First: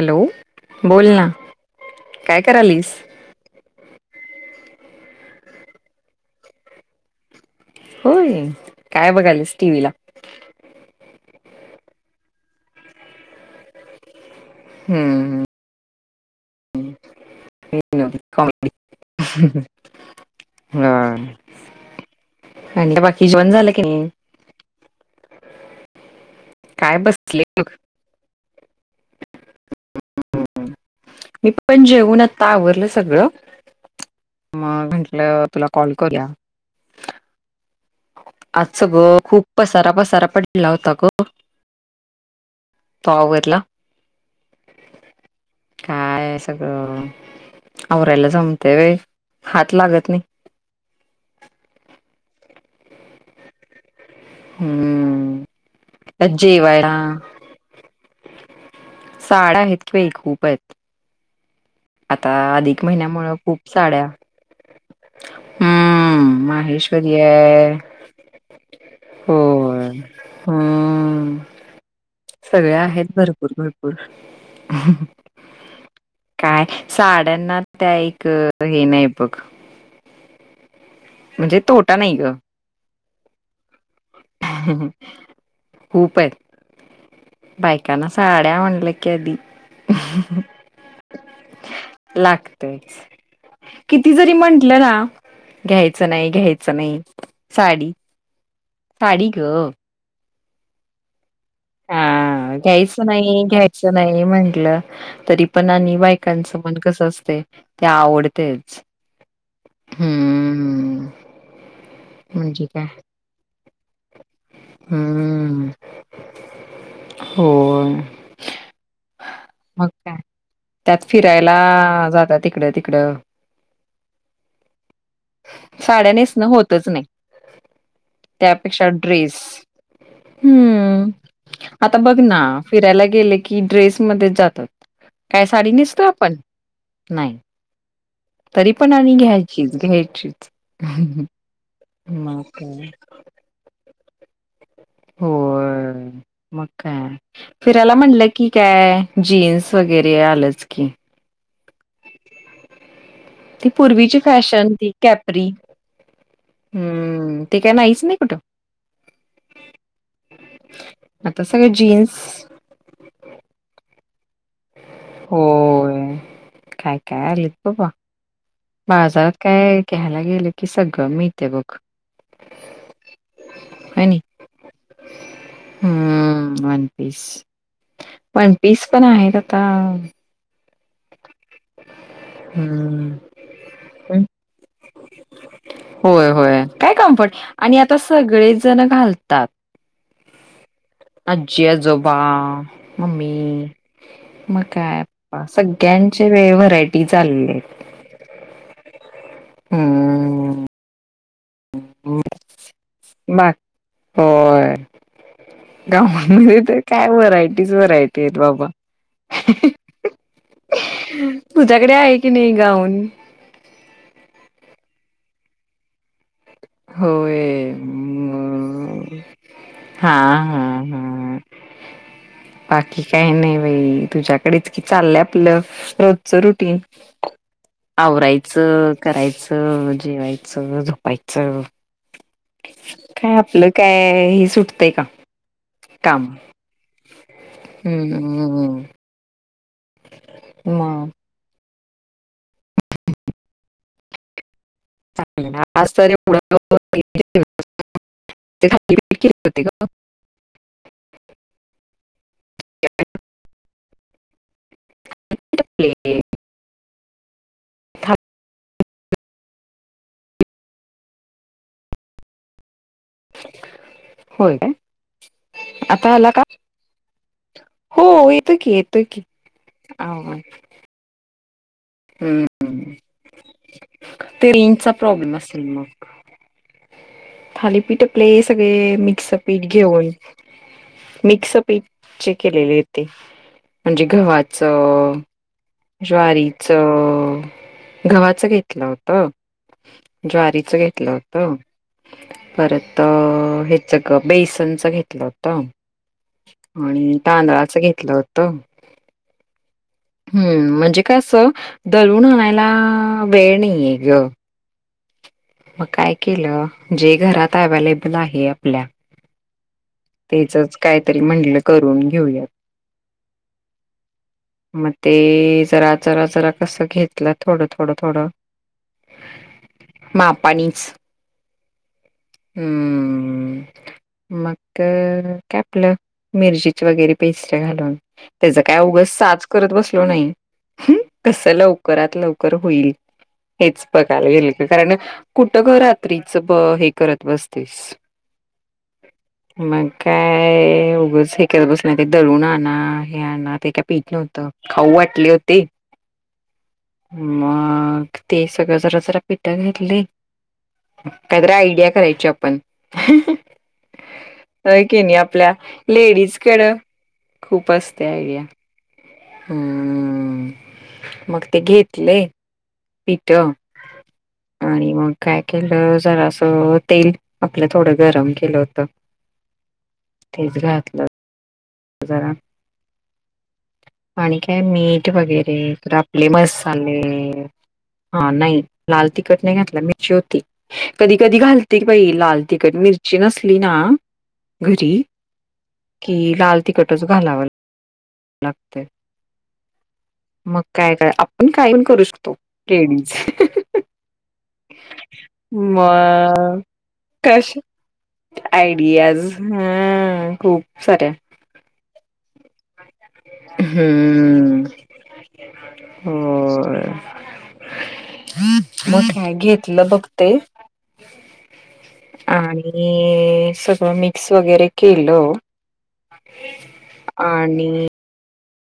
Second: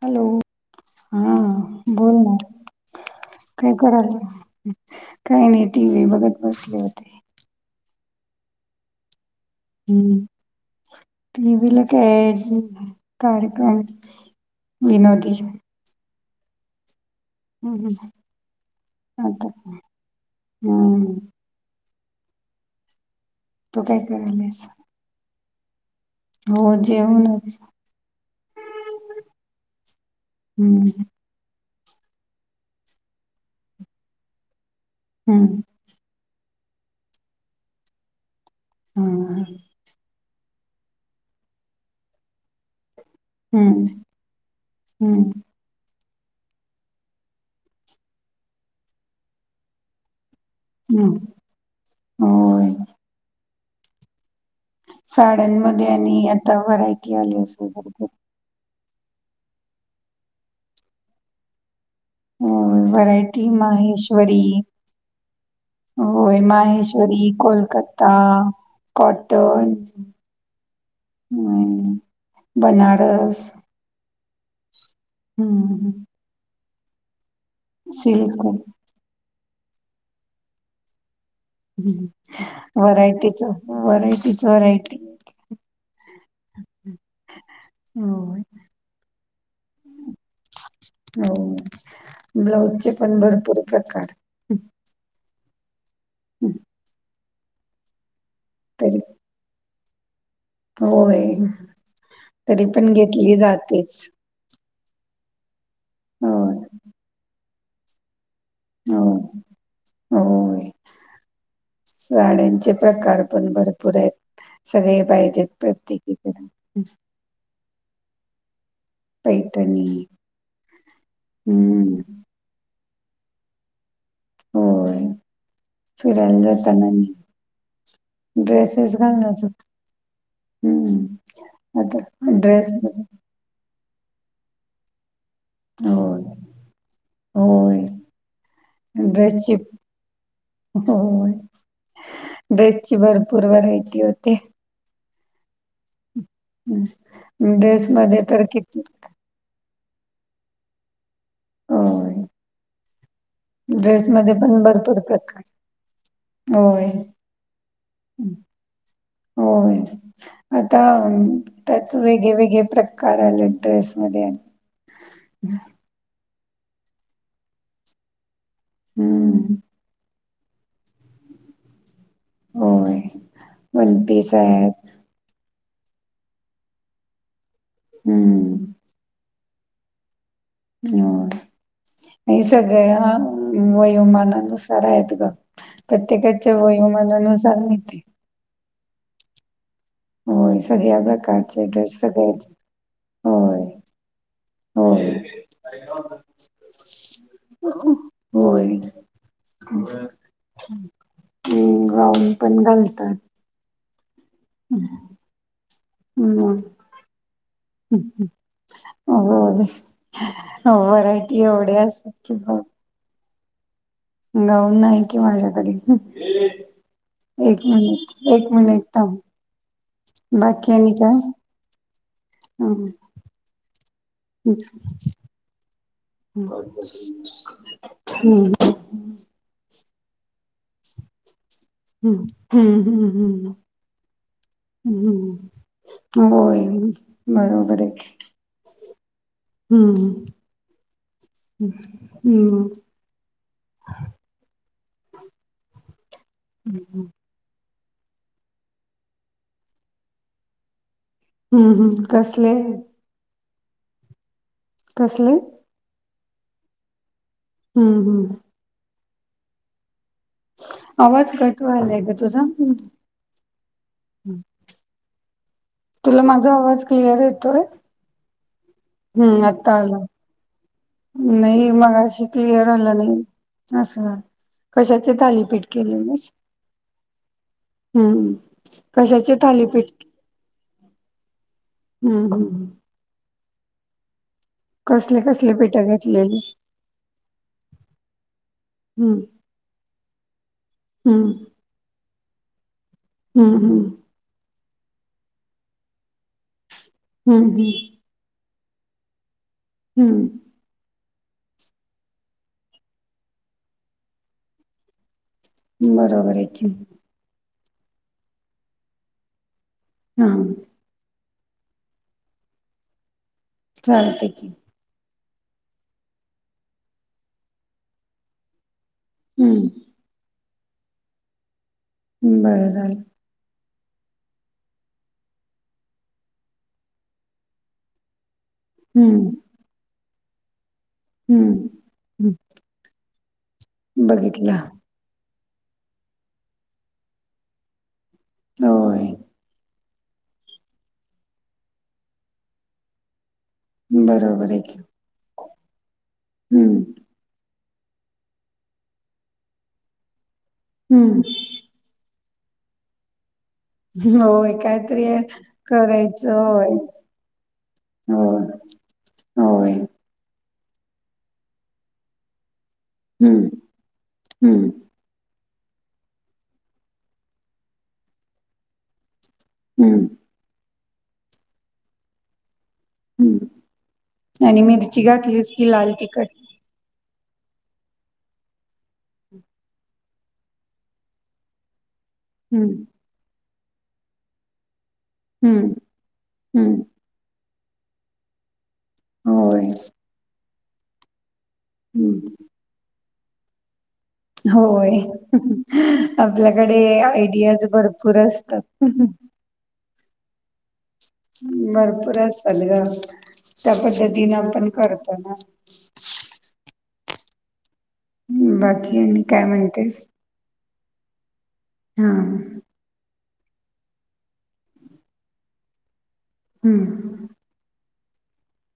Hello! बोल ना. हा बोल ना काय करालीस? काय करालय? काही नाही टी. व्ही. बघत बसले होते. होय काय बघालस टी. व्ही.? टी. व्हीला काय कार्यक्रम. हम्म विनोदीची. हम्म, [unintelligible] आता हा हम्म [inaudible] [unintelligible] तू की काय नाही कराल्यास? हो काय बसले जेवणंच. हम्म. मी पण जेऊण आता आवरलं सगळं, मग म्हंटलं हम्म तुला कॉल करुया. आजच बघ हा, खुप पसारा पसारा पळ ला होता गं. तो आवरला. हम्म हम्म काय सगळं आवरायला जमते होय. हात लागत नाही. हम हो. हम्म साड्यांमध्ये आणि त्यात आता जेवायला व्हरायटी आली असेल. साड्या आहेत की बाई. खूप आहेत. आता अ अधिक महिन्यामुळं व्हरायटी खूप साड्या माहेश्वरी, होय. हम्म माहेश्वरी, आहे कोलकत्ता कॉटन. होय. हम्म. हम. सगळे आहेत भरपूर भरपूर. हम्म ह. काय साड्यांना त्या एक सिल्क हे नाही बघ. म्हणजे तोटा नाही ग व्हरायटीच व्हरायटी व्हरायटी. खूप आहेत. बायकाना होय. साड्या म्हटलं की आधी. हो ब्लाऊजचे लागतच. पण भरपूर किती प्रकार जरी म्हंटलं ना, घ्यायचं नाही. हम्म. घ्यायचं नाही. साडी तरी आई गं. होय. हा तरी पण घ्यायचं घेतली नाही. घ्यायचं जातेच नाही. म्हंटलं तरी प ण आणि बायकांच होय मन कसं असतय ते आवडतयचं. होय. होय. म्हणजे साड्यांचे काय प्रकार पण भरपूर आहेत. सगळे पाहिजेत प्रत्येकीकडे. हो. मग पैठणी का त्यात फिरायला आ हम्म जातात इकडं तिकडं. होय साड्या फिरायला नेसण होतच जाताना नाही. त्यापेक्षा ड्रेसेस ड्रेस घालण्याच हम्म. आता बघ ना, फिरायला गेले की ड्रेस मधेच जातात. काय साडी नेसतो होय, आपण, नाही. होय. तरी पण आणि ड्रेसची घ्यायचीच, घ्यायचीच. होय. मग काय ड्रेसची भरपूर व्हरायटी होते. होय. मग हं. काय, फिरायला ड्रेसमध्ये म्हणलं तर की किती काय जीन्स वगैरे आलंच की. होय. ती पूर्वीची ड्रेसमध्ये पण फॅशन. ती भरपूर प्रकार. कॅपरी. होय, हम्म. ते काय नाहीच, नाही कुठं. होय. आता अं आता सगळं त्यात जीन्स वेगळे वेगळे प्रक कार आल्यात ड्रेसमध्ये. होय. काय, काय आलेत बाबा. बाजारात हं. काय घ्यायला गेलं की, सगळं मिळतय बघ. होय. वन पीस आहेत. हम. One piece. हं. वन पीस पण आहेत आता, होय. हे सगळ्या हम्म ह हं. वयोमानानुसार आहेत ग. होय प्रत्येकाच्या होय काय वयोमानना कम्फर्ट नुसार आणि आता मिळतय. सगळेच धन घालतात. होय, सगळ्या प्रकारचे अज्जी, ड्रेस आजोबा, सगळेच होय. मम्मी म हो काय आता सग ळ्यांचे वे व्हरायटी चाललेत होय हम्. हम् गाउन पण घालतात बा होय ‌. गाऊनमध्ये तर काय व्हरायटीच व्हरायटी आहेत बाबा. होय होय व्हरायटी एवढ्या तुझ्याकडे असतात आहे की नाही बा गाऊन गाऊन नाही कि माझ्याकडे. एक होय मिनिटं एक मिनिटं थांब. हा हा बाकी आणि काय? हा हम्म. बाकी काय नाही बाई. तुझ्याकडेच कि चाललंय आपलं रोजचं हम्म. रुटीन हम्म. आवरायचं करायचं, जेवायचं, झोपायचं. हम् हम्म हम्म काय हम्म आपलं काय हे सुटतंय का हम्म. काम होय, बरोबर आहे. हम्म. हम्म मग हम्म. चाललेलं आज तरी [unintelligible] केलंत ते ग. हम्म हम् कसले? कसले? [unintelligible] हम्म था- हम्म आवाज कट व्हायलाय ग तुझा. होय काय? आता तुला आला का? माझा आवाज क्लिअर येतो? हो येतो की येतो की आत्ता आला आवाज. नाही मगा शी क्लिअर हम्म. आलं नाही असं. ते रेंजचा कशाचे प्रॉब्लेम असेल थालीपीठ मग. केलेलसं? थालीपीठ आपले सगळे मिक्स कशाचे पीठ थालीपीठ घेऊन मिक्स पीठ हम्म चे हम्म केलेले आहेत ते म्हणजे गव्हा कसले कसले पिट घे ज्वारीच, गव्हाचं घेतलं हम्म होतं ज्वारीच घेत घेतलं हम्म होत परत हम्म हम्म हेच बेसनच घेतलं होत आणि हम्म तांदळाचं घेतलं होतं. हम्म. हम् म्हणजे कसं दलून आणायला वेळ नाहीे आहे ग. मग हम्म काय बरोबर आहे की केलं जे घरात अवलेबल आहे आपल्या हा तेचच काहीतरी म्हंटलं करून घेऊयात. चालतय की. मग ते जरा जरा जरा कसं घेतलं थोडं थोडं थोडं हम्म. मापानीच ह बरं झालं मग तर काय आपलं मिरचीची वगैरे पेस्ट घालून त्याच काय उगच हम्म साच करत बसलो नाही ह. हम्म कसं लवकरात हम्म. लवकर होईल हेच बघायला येईल बघितला ग कारण कुठं ग रात्रीच ब हे करत बसतीस. होय. मग काय, उगंच हे करत बसण्यापेक्षा ते दळून आना, हे आना. ते काय पीट नव्हत, बरोबर आहे की खाऊ वाटले होते. हम्म मग, ते सगळं जरा- जरा पिठात घेतले. हम्म काहीतरी आयडिया करायची आपण. ह, ह. होय. काहीतरी करायचं, होय, लेडीजकडं खूप असते हो. आयडिया. हम्म, मग ते घेतले. पिठ हं, हं, आणि मग काय केलं जरा असं, तेल आपलं थोडं गरम केलं होत. हम्म. तेच घातलं. जरा, हं आणि काय मिरची मीठ घातलीस वगैरे, की लाल तर तिखट. आपले मस साले. हा, नाही लाल तिखट नाही घातलं मिरची होती. कधी- कधी घालते बाई लाल हं, तिखट मिरची नसली ना घरी, हं, की लाल हं, काजू घालाव लागतय. होय. मग काय ग, आपण कायपण करू हं, शकतो, ट्रेडिंगच. होय, मग आपल्याकडे आयडियाज भरपूर असतात. हम्म खूप साऱ्या. भरपूर असतात ग, त्या पद्धतीने हम्म आपण करतो ना. होय, बाकी मग आणि का काय घेतलं म्हणतेस? बघते. हा. आणि सगळं मिक्स वगैरे केलं. हम्म. आणि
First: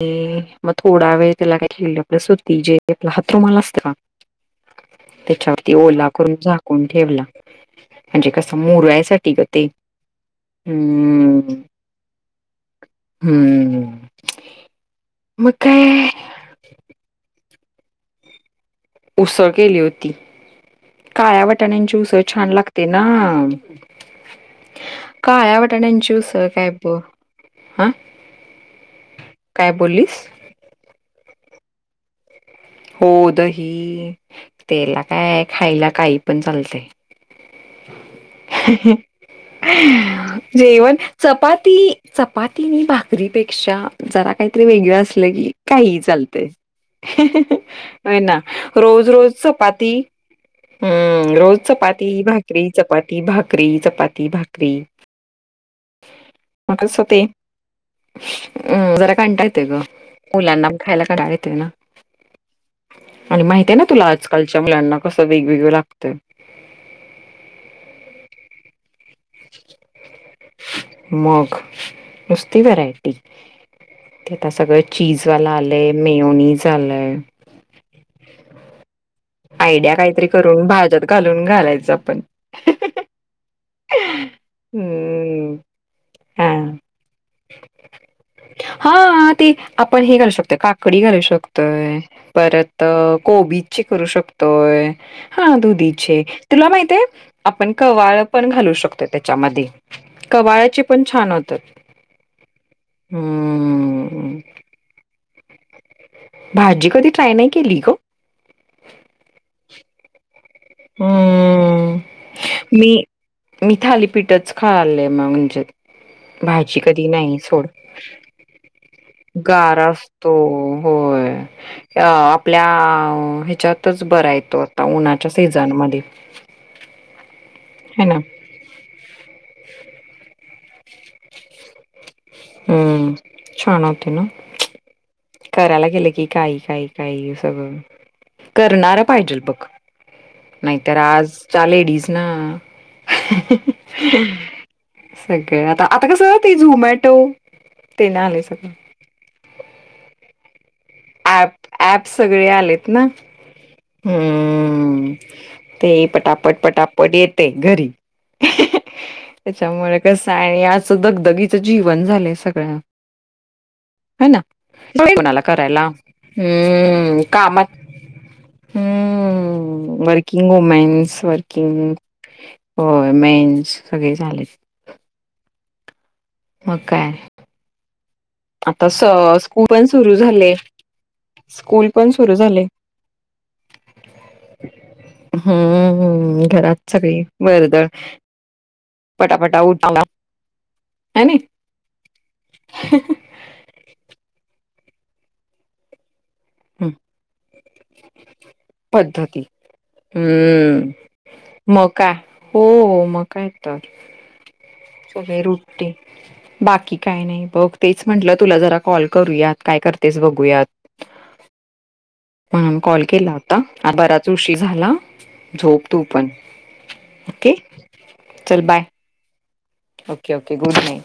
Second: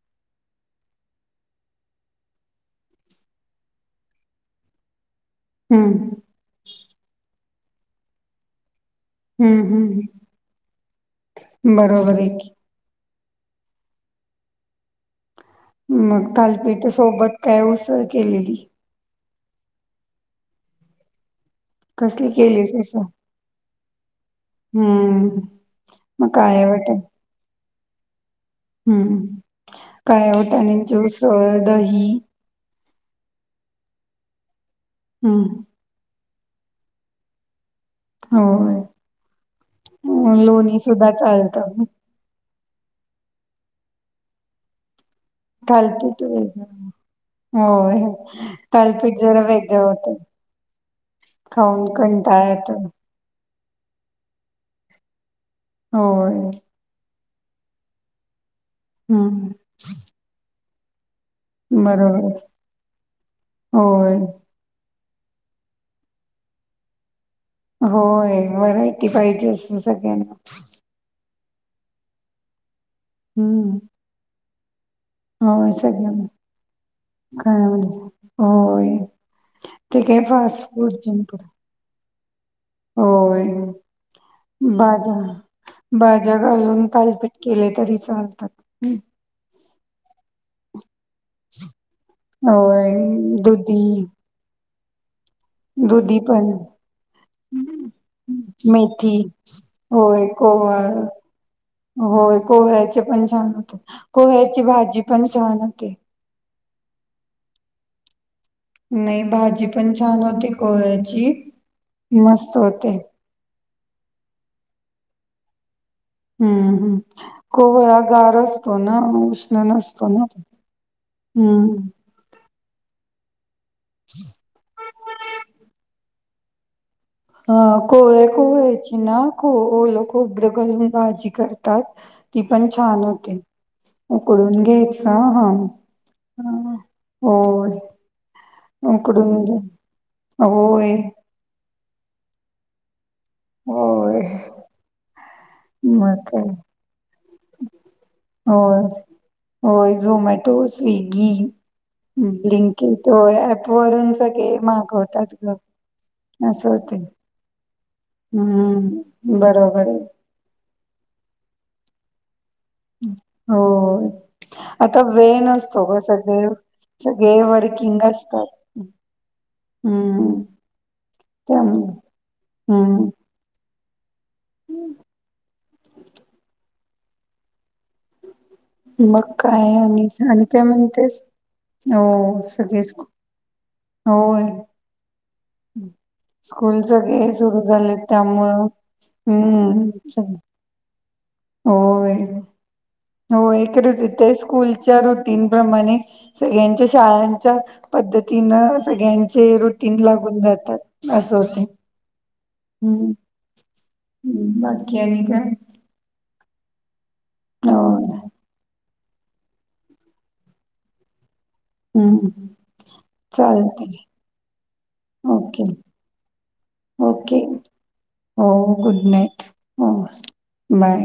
ते मग, थोडा वेळ त्याला काय आपल सुती जे आपला हातरुमाला असतं ना. [unintelligible] त्याच्यावरती हं, ओला करून झाकून ठेवला, म्हणजे कस मुरायसाठी. ते गं हं, ते, हं हम्म, बरोबर आहे की. हम्म. मग काय मग तालपीठ सोबत काय उसळ केलेली? उसळ केली होती, काळ्या वाटाण्यांची उसळ कसली छान केलीस लागते ना. उसळ? हं, काळ्या वाटाण्याची मग उसळ काळ्या काय बो, अ. हम्म, काळ्या वाटाण्यांची उसळ दही हो, दही त्येला काय हम्म खायला काही पण चालतंय. हम्म, हो लोणी जेवन सुद्धा चपाती चालतं चपाती नी भाकरीपेक्षा जरा काहीतरी वेगळं असलं की काहीही थालपीठ चालतय. वेगळं होय हो ना, रोज थालपीठ -रोज जरा वेगळं चपाती होतं हम्म, रोज खाऊन कंटाळा चपाती-भाकरी, येतो चपाती-भाकरी, चपाती-भाकरी. होय. म तसं ते अ जरा कंटाळ हम्म येतोय ग, मुलांना खायला कराय. बरोबर आणि महित आहे ना तुला, होय आजकालच्या मुलांना कसं वेगवेगळ लागतंय. होय, व्हरायटी पाहिजे असते सगळ्यांना. मग, नुसती व्हरायटी. हम्म, तेता सगळं चीजवाला आलंय मियॉनीजझा आलंय. [unintelligible] हा होय आयडिया ते काय काहीतरी फास्ट करून भाज्यात फूडचे घालून घालायचं आपण. होय, भाज्या हम्म भाज्या हा घालून थालीपीट केले तरी चालत. हा, ते आपण हे घालू शकतो काकडी घालू शकतो. तोय परत होय दुधी कोबीची करू शकतोय. हा, दुधी दुधीचे पण तुला माहितय आपण कवाळं पण घालू शकतोय मेथी त्याच्यामध्ये. होय कवाळ्याचे कोवळ पण छान होतात. होय कोहळ्याचे पण छान होते हम्म कोहळ्याची भाजी पण छान होते. भाजी कधी ट्राय नाही केली. ग नाही भाजी पण छान होती कोळ्याची हम्म. मस्त मी होते. मी थालीपीठच खायले मग म्हणजे. [inaudible] हम्म भाजी हम्म, कधी नाही सोड. कोवळा गार असतो ना उष्ण गारा नसतो ना असतो होय. हम्म, अ आपल्या आ ह्याच्यातच बरा तो आता उन्हाच्या सीझनमध्ये. अ है ना. कोहळ्याची [unintelligible] आहे खची ना ख ओल खोब्र घलून भाजी करतात ती पण छान हम्म. होते. छान होते ना उकडून घ्यायच हा करायला गेलं की, काही काही काही होय सगळं. करणार पाहिजे उकडून बघ दे. होय, नाहीतर आज. च्या लेडीज ना होय. सगळ्यात. आता मग कसं काय ते झोमॅटो तेन आले सगळं. [unintelligible] होय झोमॅटो वर स्विगी ऍप ऍप सगळे आलेत ब्लिंकीट ना. तो अप वरूनच सगळे हम्म. मागवतात ग. ते पटापट असं होतंय. पटापट येते घरी. हम्म, '' हं ''बरोबर आहे. काय असं दगदगीचं जीवन झालंय सगळ. होय आता वेळ कोणाला करायला नसतो सा ''--'' वेळ हम्म सगळे वर कामात किंग असतात. हम्म, वर्किंग वुमेन्स त्यामुळे वर्किंग हम्म होय. मेन्स सगळे झाल्यात. मग काय. आता स मग स्कूल काय पण आणि सुरू आणि झाले काय म्हणतेस? स्कूल पण सुरू हो झाले सगळेच खूप होय. हम्म स्कूलच घरात सगळी सगळे सुरू वर्दळ झालय त्यामुळं. पटापटा उठालाय हम्म ह, नै. होय हो एक रुी ते स्कूलच्या रुटीन प्रमाणे. सगळ्यांच्या शाळांच्या पद्धतीनं पद्धती सगळ्यांचे रुटीन लागून जातात. हम्म अस होतय. मग काय हो, हो मग काय तर. हम्म, बर. सगळे रुटीन बाकी काही नाही बघ हो तेच म्हंटलं तुला जरा. कॉल करूयात काय करतेस बघूयात. हम्म हम्म, म्हणून कॉल केला होता, बराचं उशीर झाला, ओके झोप तू पण. ओके, हो चल बाय गुड नाईट, हो okay okay good night. Bye.